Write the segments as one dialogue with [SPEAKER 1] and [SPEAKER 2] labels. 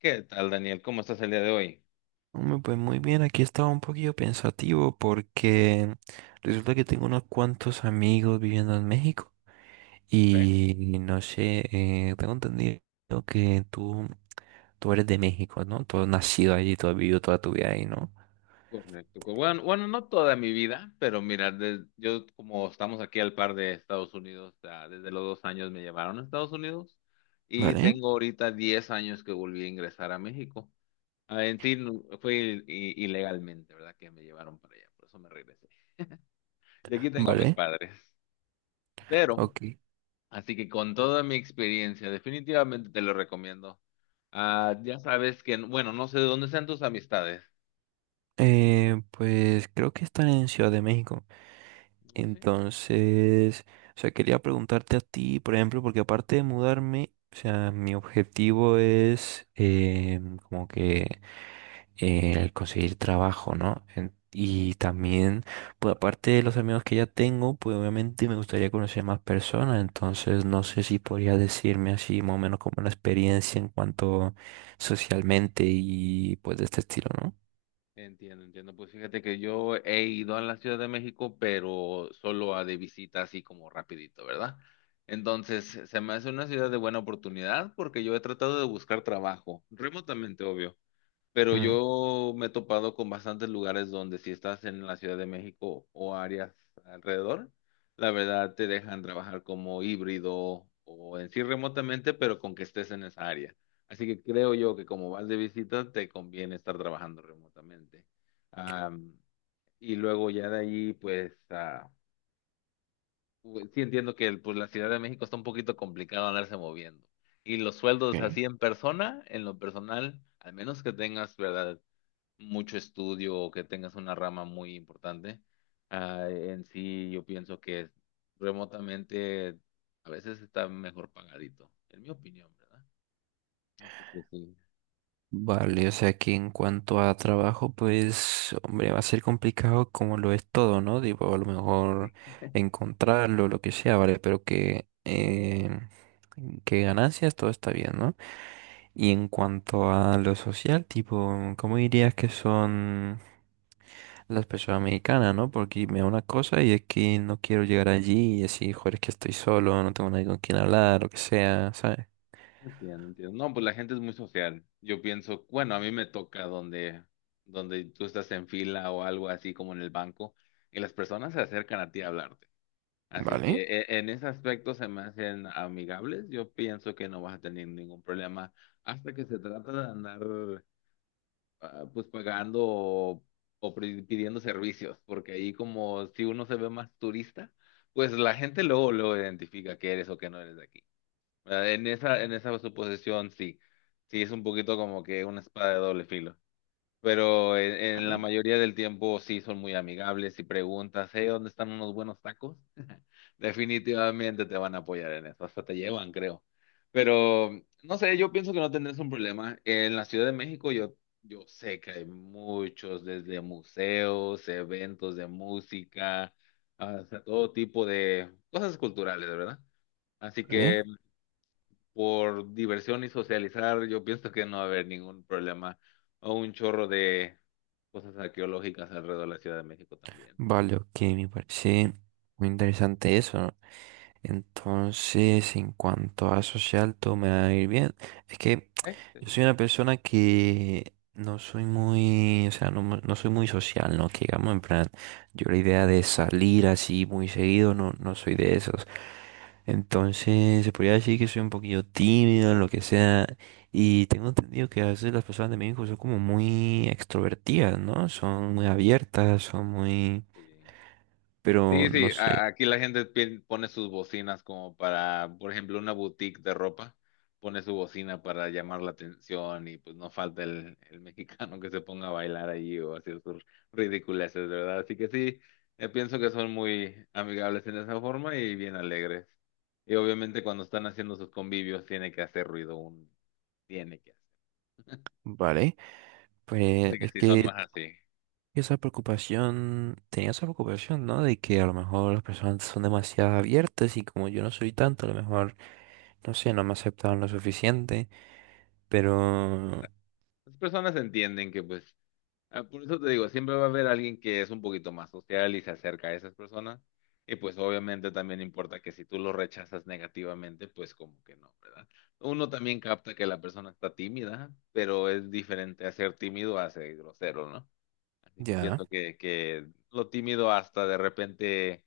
[SPEAKER 1] ¿Qué tal, Daniel? ¿Cómo estás el día de hoy?
[SPEAKER 2] Hombre, pues muy bien, aquí estaba un poquillo pensativo porque resulta que tengo unos cuantos amigos viviendo en México
[SPEAKER 1] Ok,
[SPEAKER 2] y no sé, tengo entendido que tú eres de México, ¿no? Tú has nacido allí, tú has vivido toda tu vida ahí, ¿no?
[SPEAKER 1] correcto. Bueno, no toda mi vida, pero mira, yo como estamos aquí al par de Estados Unidos, desde los 2 años me llevaron a Estados Unidos y
[SPEAKER 2] Vale,
[SPEAKER 1] tengo ahorita 10 años que volví a ingresar a México. En sí, fue ilegalmente, ¿verdad? Que me llevaron para allá, por eso me regresé. Y aquí tengo a mis
[SPEAKER 2] vale,
[SPEAKER 1] padres. Pero,
[SPEAKER 2] ok.
[SPEAKER 1] así que con toda mi experiencia, definitivamente te lo recomiendo. Ya sabes que, bueno, no sé de dónde sean tus amistades.
[SPEAKER 2] Pues creo que están en Ciudad de México.
[SPEAKER 1] No sé.
[SPEAKER 2] Entonces, o sea, quería preguntarte a ti, por ejemplo, porque aparte de mudarme, o sea, mi objetivo es como que el conseguir trabajo, ¿no? Y también, pues aparte de los amigos que ya tengo, pues obviamente me gustaría conocer más personas, entonces no sé si podría decirme así más o menos como la experiencia en cuanto socialmente y pues de este estilo, ¿no?
[SPEAKER 1] Entiendo, entiendo. Pues fíjate que yo he ido a la Ciudad de México, pero solo a de visita así como rapidito, ¿verdad? Entonces, se me hace una ciudad de buena oportunidad porque yo he tratado de buscar trabajo, remotamente, obvio. Pero yo me he topado con bastantes lugares donde si estás en la Ciudad de México o áreas alrededor, la verdad te dejan trabajar como híbrido o en sí remotamente, pero con que estés en esa área. Así que creo yo que como vas de visita, te conviene estar trabajando remotamente. Am, y luego ya de ahí, pues, sí entiendo que pues, la Ciudad de México está un poquito complicado andarse moviendo. Y los sueldos
[SPEAKER 2] Mm.
[SPEAKER 1] así en persona, en lo personal, al menos que tengas, ¿verdad? Mucho estudio o que tengas una rama muy importante. En sí, yo pienso que remotamente a veces está mejor pagadito, en mi opinión, ¿verdad? Así que sí,
[SPEAKER 2] Vale, o sea que en cuanto a trabajo, pues, hombre, va a ser complicado como lo es todo, ¿no? Digo, a lo mejor encontrarlo, lo que sea, ¿vale? Pero que ganancias, todo está bien, ¿no? Y en cuanto a lo social, tipo, ¿cómo dirías que son las personas mexicanas, ¿no? Porque me da una cosa y es que no quiero llegar allí y decir, joder, es que estoy solo, no tengo nadie con quien hablar, lo que sea, ¿sabes?
[SPEAKER 1] entiendo, entiendo. No, pues la gente es muy social. Yo pienso, bueno, a mí me toca donde tú estás en fila o algo así como en el banco y las personas se acercan a ti a hablarte. Así
[SPEAKER 2] Vale,
[SPEAKER 1] que en ese aspecto se me hacen amigables. Yo pienso que no vas a tener ningún problema hasta que se trata de andar pues pagando o pidiendo servicios, porque ahí como si uno se ve más turista, pues la gente luego lo identifica que eres o que no eres de aquí. ¿Verdad? En esa suposición sí, sí es un poquito como que una espada de doble filo pero en la mayoría del tiempo sí son muy amigables y preguntas, ¿eh? ¿Dónde están unos buenos tacos? Definitivamente te van a apoyar en eso, hasta te llevan, creo. Pero no sé, yo pienso que no tendrás un problema. En la Ciudad de México yo sé que hay muchos, desde museos, eventos de música, hasta todo tipo de cosas culturales, ¿verdad? Así
[SPEAKER 2] vale.
[SPEAKER 1] que por diversión y socializar, yo pienso que no va a haber ningún problema o un chorro de cosas arqueológicas alrededor de la Ciudad de México también.
[SPEAKER 2] Vale, ok, me parece muy interesante eso, ¿no? Entonces, en cuanto a social, todo me va a ir bien. Es que
[SPEAKER 1] ¿Eh? Sí.
[SPEAKER 2] yo soy una persona que no soy muy, o sea, no, no soy muy social, ¿no? Que digamos, en plan, yo la idea de salir así muy seguido, no, no soy de esos. Entonces, se podría decir que soy un poquillo tímido, lo que sea. Y tengo entendido que a veces las personas de México son como muy extrovertidas, ¿no? Son muy abiertas, son muy,
[SPEAKER 1] Sí.
[SPEAKER 2] pero
[SPEAKER 1] Sí,
[SPEAKER 2] no
[SPEAKER 1] sí,
[SPEAKER 2] sé,
[SPEAKER 1] aquí la gente pone sus bocinas como para, por ejemplo, una boutique de ropa, pone su bocina para llamar la atención y pues no falta el mexicano que se ponga a bailar allí o hacer sus ridiculeces, ¿verdad? Así que sí, pienso que son muy amigables en esa forma y bien alegres. Y obviamente cuando están haciendo sus convivios tiene que hacer ruido, un tiene que hacer.
[SPEAKER 2] ¿vale? Pues
[SPEAKER 1] Así que
[SPEAKER 2] es
[SPEAKER 1] sí, son
[SPEAKER 2] que
[SPEAKER 1] más así.
[SPEAKER 2] esa preocupación, tenía esa preocupación, ¿no? De que a lo mejor las personas son demasiado abiertas y como yo no soy tanto, a lo mejor, no sé, no me aceptaron lo suficiente, pero
[SPEAKER 1] Las personas entienden que pues por eso te digo, siempre va a haber alguien que es un poquito más social y se acerca a esas personas. Y pues obviamente también importa que si tú lo rechazas negativamente, pues como que no, ¿verdad? Uno también capta que la persona está tímida, pero es diferente a ser tímido a ser grosero, ¿no? Así que
[SPEAKER 2] ya,
[SPEAKER 1] pienso que lo tímido hasta de repente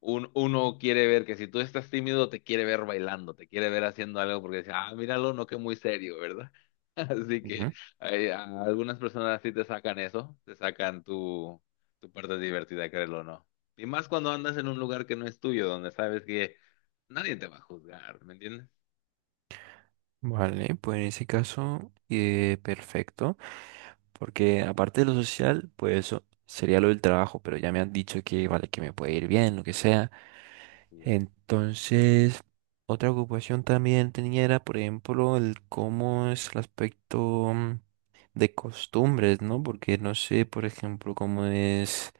[SPEAKER 1] uno quiere ver que si tú estás tímido, te quiere ver bailando, te quiere ver haciendo algo porque dice, ah, míralo, no que muy serio, ¿verdad? Así que
[SPEAKER 2] ujú.
[SPEAKER 1] ay, a algunas personas sí te sacan eso, te sacan tu parte divertida, créelo o no. Y más cuando andas en un lugar que no es tuyo, donde sabes que nadie te va a juzgar, ¿me entiendes?
[SPEAKER 2] Vale, pues en ese caso, perfecto, porque aparte de lo social, pues eso sería lo del trabajo, pero ya me han dicho que, vale, que me puede ir bien, lo que sea.
[SPEAKER 1] Así es.
[SPEAKER 2] Entonces, otra ocupación también tenía era, por ejemplo, el cómo es el aspecto de costumbres, ¿no? Porque no sé, por ejemplo, cómo es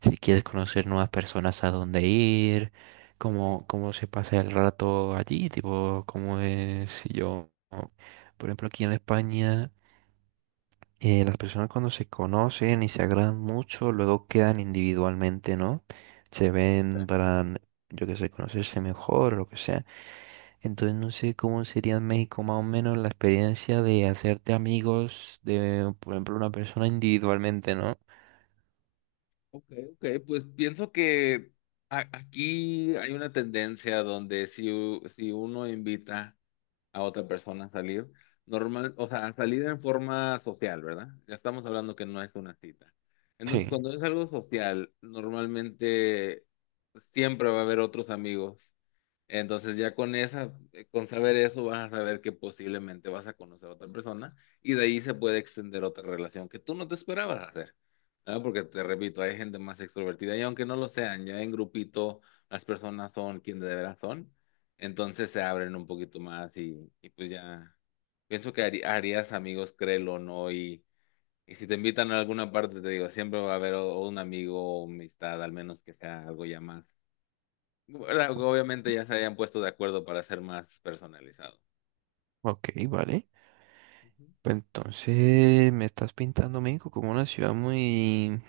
[SPEAKER 2] si quieres conocer nuevas personas a dónde ir, cómo, cómo se pasa el rato allí, tipo, cómo es si yo, por ejemplo, aquí en España las personas cuando se conocen y se agradan mucho, luego quedan individualmente, ¿no? Se ven para, yo qué sé, conocerse mejor o lo que sea. Entonces no sé cómo sería en México más o menos la experiencia de hacerte amigos de, por ejemplo, una persona individualmente, ¿no?
[SPEAKER 1] Ok, ok, pues pienso que aquí hay una tendencia donde si, si uno invita a otra persona a salir. Normal, o sea, a salir en forma social, ¿verdad? Ya estamos hablando que no es una cita. Entonces,
[SPEAKER 2] Sí.
[SPEAKER 1] cuando es algo social, normalmente siempre va a haber otros amigos entonces ya con esa, con saber eso, vas a saber que posiblemente vas a conocer a otra persona y de ahí se puede extender otra relación que tú no te esperabas hacer. ¿Verdad? Porque te repito, hay gente más extrovertida y aunque no lo sean, ya en grupito las personas son quien de veras son, entonces se abren un poquito más y pues ya pienso que harías amigos, créelo o no, y si te invitan a alguna parte, te digo, siempre va a haber o un amigo o amistad, al menos que sea algo ya más bueno, obviamente ya se habían puesto de acuerdo para ser más personalizado.
[SPEAKER 2] Ok, vale.
[SPEAKER 1] Ujú.
[SPEAKER 2] Pues entonces me estás pintando México como una ciudad muy,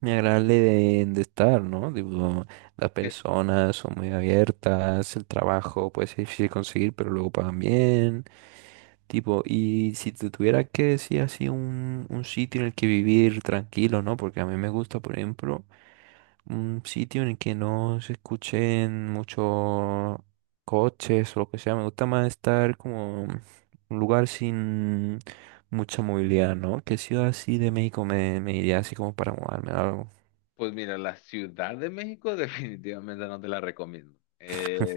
[SPEAKER 2] muy agradable de estar, ¿no? Digo, las
[SPEAKER 1] Eh,
[SPEAKER 2] personas son muy abiertas, el trabajo puede ser difícil conseguir, pero luego pagan bien. Tipo, y si te tuviera que decir así un sitio en el que vivir tranquilo, ¿no? Porque a mí me gusta, por ejemplo, un sitio en el que no se escuchen muchos coches o lo que sea. Me gusta más estar como en un lugar sin mucha movilidad, ¿no? ¿Qué ciudad así de México me, me iría así como para mudarme o algo?
[SPEAKER 1] Pues mira, la Ciudad de México definitivamente no te la recomiendo.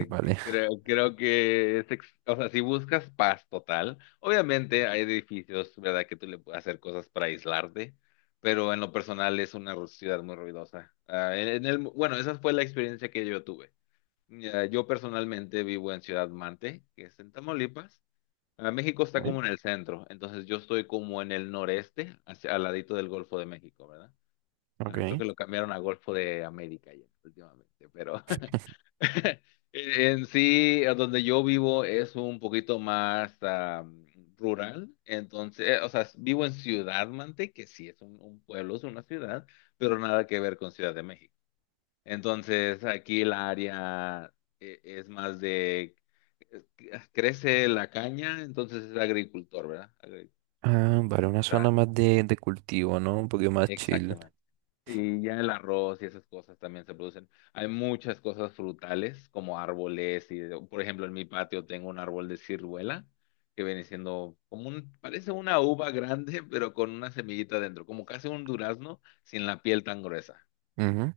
[SPEAKER 2] Vale.
[SPEAKER 1] Creo que es, o sea, si buscas paz total, obviamente hay edificios, ¿verdad? Que tú le puedes hacer cosas para aislarte, pero en lo personal es una ciudad muy ruidosa. Ah, en el, bueno, esa fue la experiencia que yo tuve. Ya, yo personalmente vivo en Ciudad Mante, que es en Tamaulipas. México está
[SPEAKER 2] Vale,
[SPEAKER 1] como en el centro, entonces yo estoy como en el noreste, al ladito del Golfo de México, ¿verdad?
[SPEAKER 2] ok.
[SPEAKER 1] Creo que lo cambiaron a Golfo de América ya últimamente, pero en sí, a donde yo vivo es un poquito más rural, entonces, o sea, vivo en Ciudad Mante, que sí es un pueblo, es una ciudad, pero nada que ver con Ciudad de México. Entonces, aquí la área es más de, crece la caña, entonces es agricultor, ¿verdad? Agricultura,
[SPEAKER 2] Ah, vale, una zona más de cultivo, ¿no? Un poquito más chill.
[SPEAKER 1] exactamente. Y ya el arroz y esas cosas también se producen. Hay muchas cosas frutales, como árboles, y por ejemplo, en mi patio tengo un árbol de ciruela, que viene siendo como un, parece una uva grande, pero con una semillita dentro, como casi un durazno sin la piel tan gruesa.
[SPEAKER 2] Ujú.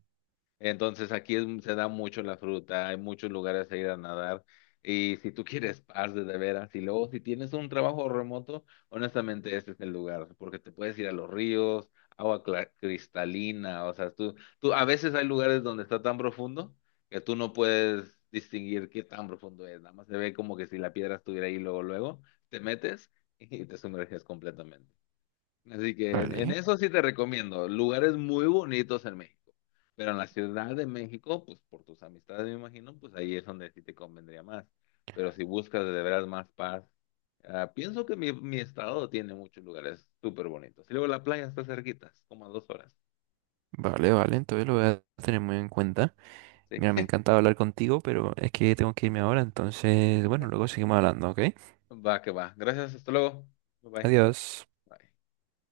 [SPEAKER 1] Entonces aquí se da mucho la fruta, hay muchos lugares a ir a nadar y si tú quieres paz de veras y luego si tienes un trabajo remoto, honestamente este es el lugar porque te puedes ir a los ríos, agua cristalina, o sea, tú a veces hay lugares donde está tan profundo que tú no puedes distinguir qué tan profundo es, nada más se ve como que si la piedra estuviera ahí luego luego te metes y te sumerges completamente. Así que en
[SPEAKER 2] Vale,
[SPEAKER 1] eso sí te recomiendo. Lugares muy bonitos en México. Pero en la Ciudad de México, pues por tus amistades me imagino, pues ahí es donde sí te convendría más. Pero si buscas de veras más paz, pienso que mi estado tiene muchos lugares súper bonitos. Y luego la playa está cerquita, es como a 2 horas.
[SPEAKER 2] vale, vale, entonces lo voy a tener muy en cuenta.
[SPEAKER 1] Sí.
[SPEAKER 2] Mira, me encanta hablar contigo, pero es que tengo que irme ahora, entonces,
[SPEAKER 1] Ok.
[SPEAKER 2] bueno, luego seguimos hablando, ¿ok?
[SPEAKER 1] Va que va. Gracias, hasta luego. Bye bye.
[SPEAKER 2] Adiós.
[SPEAKER 1] Bye.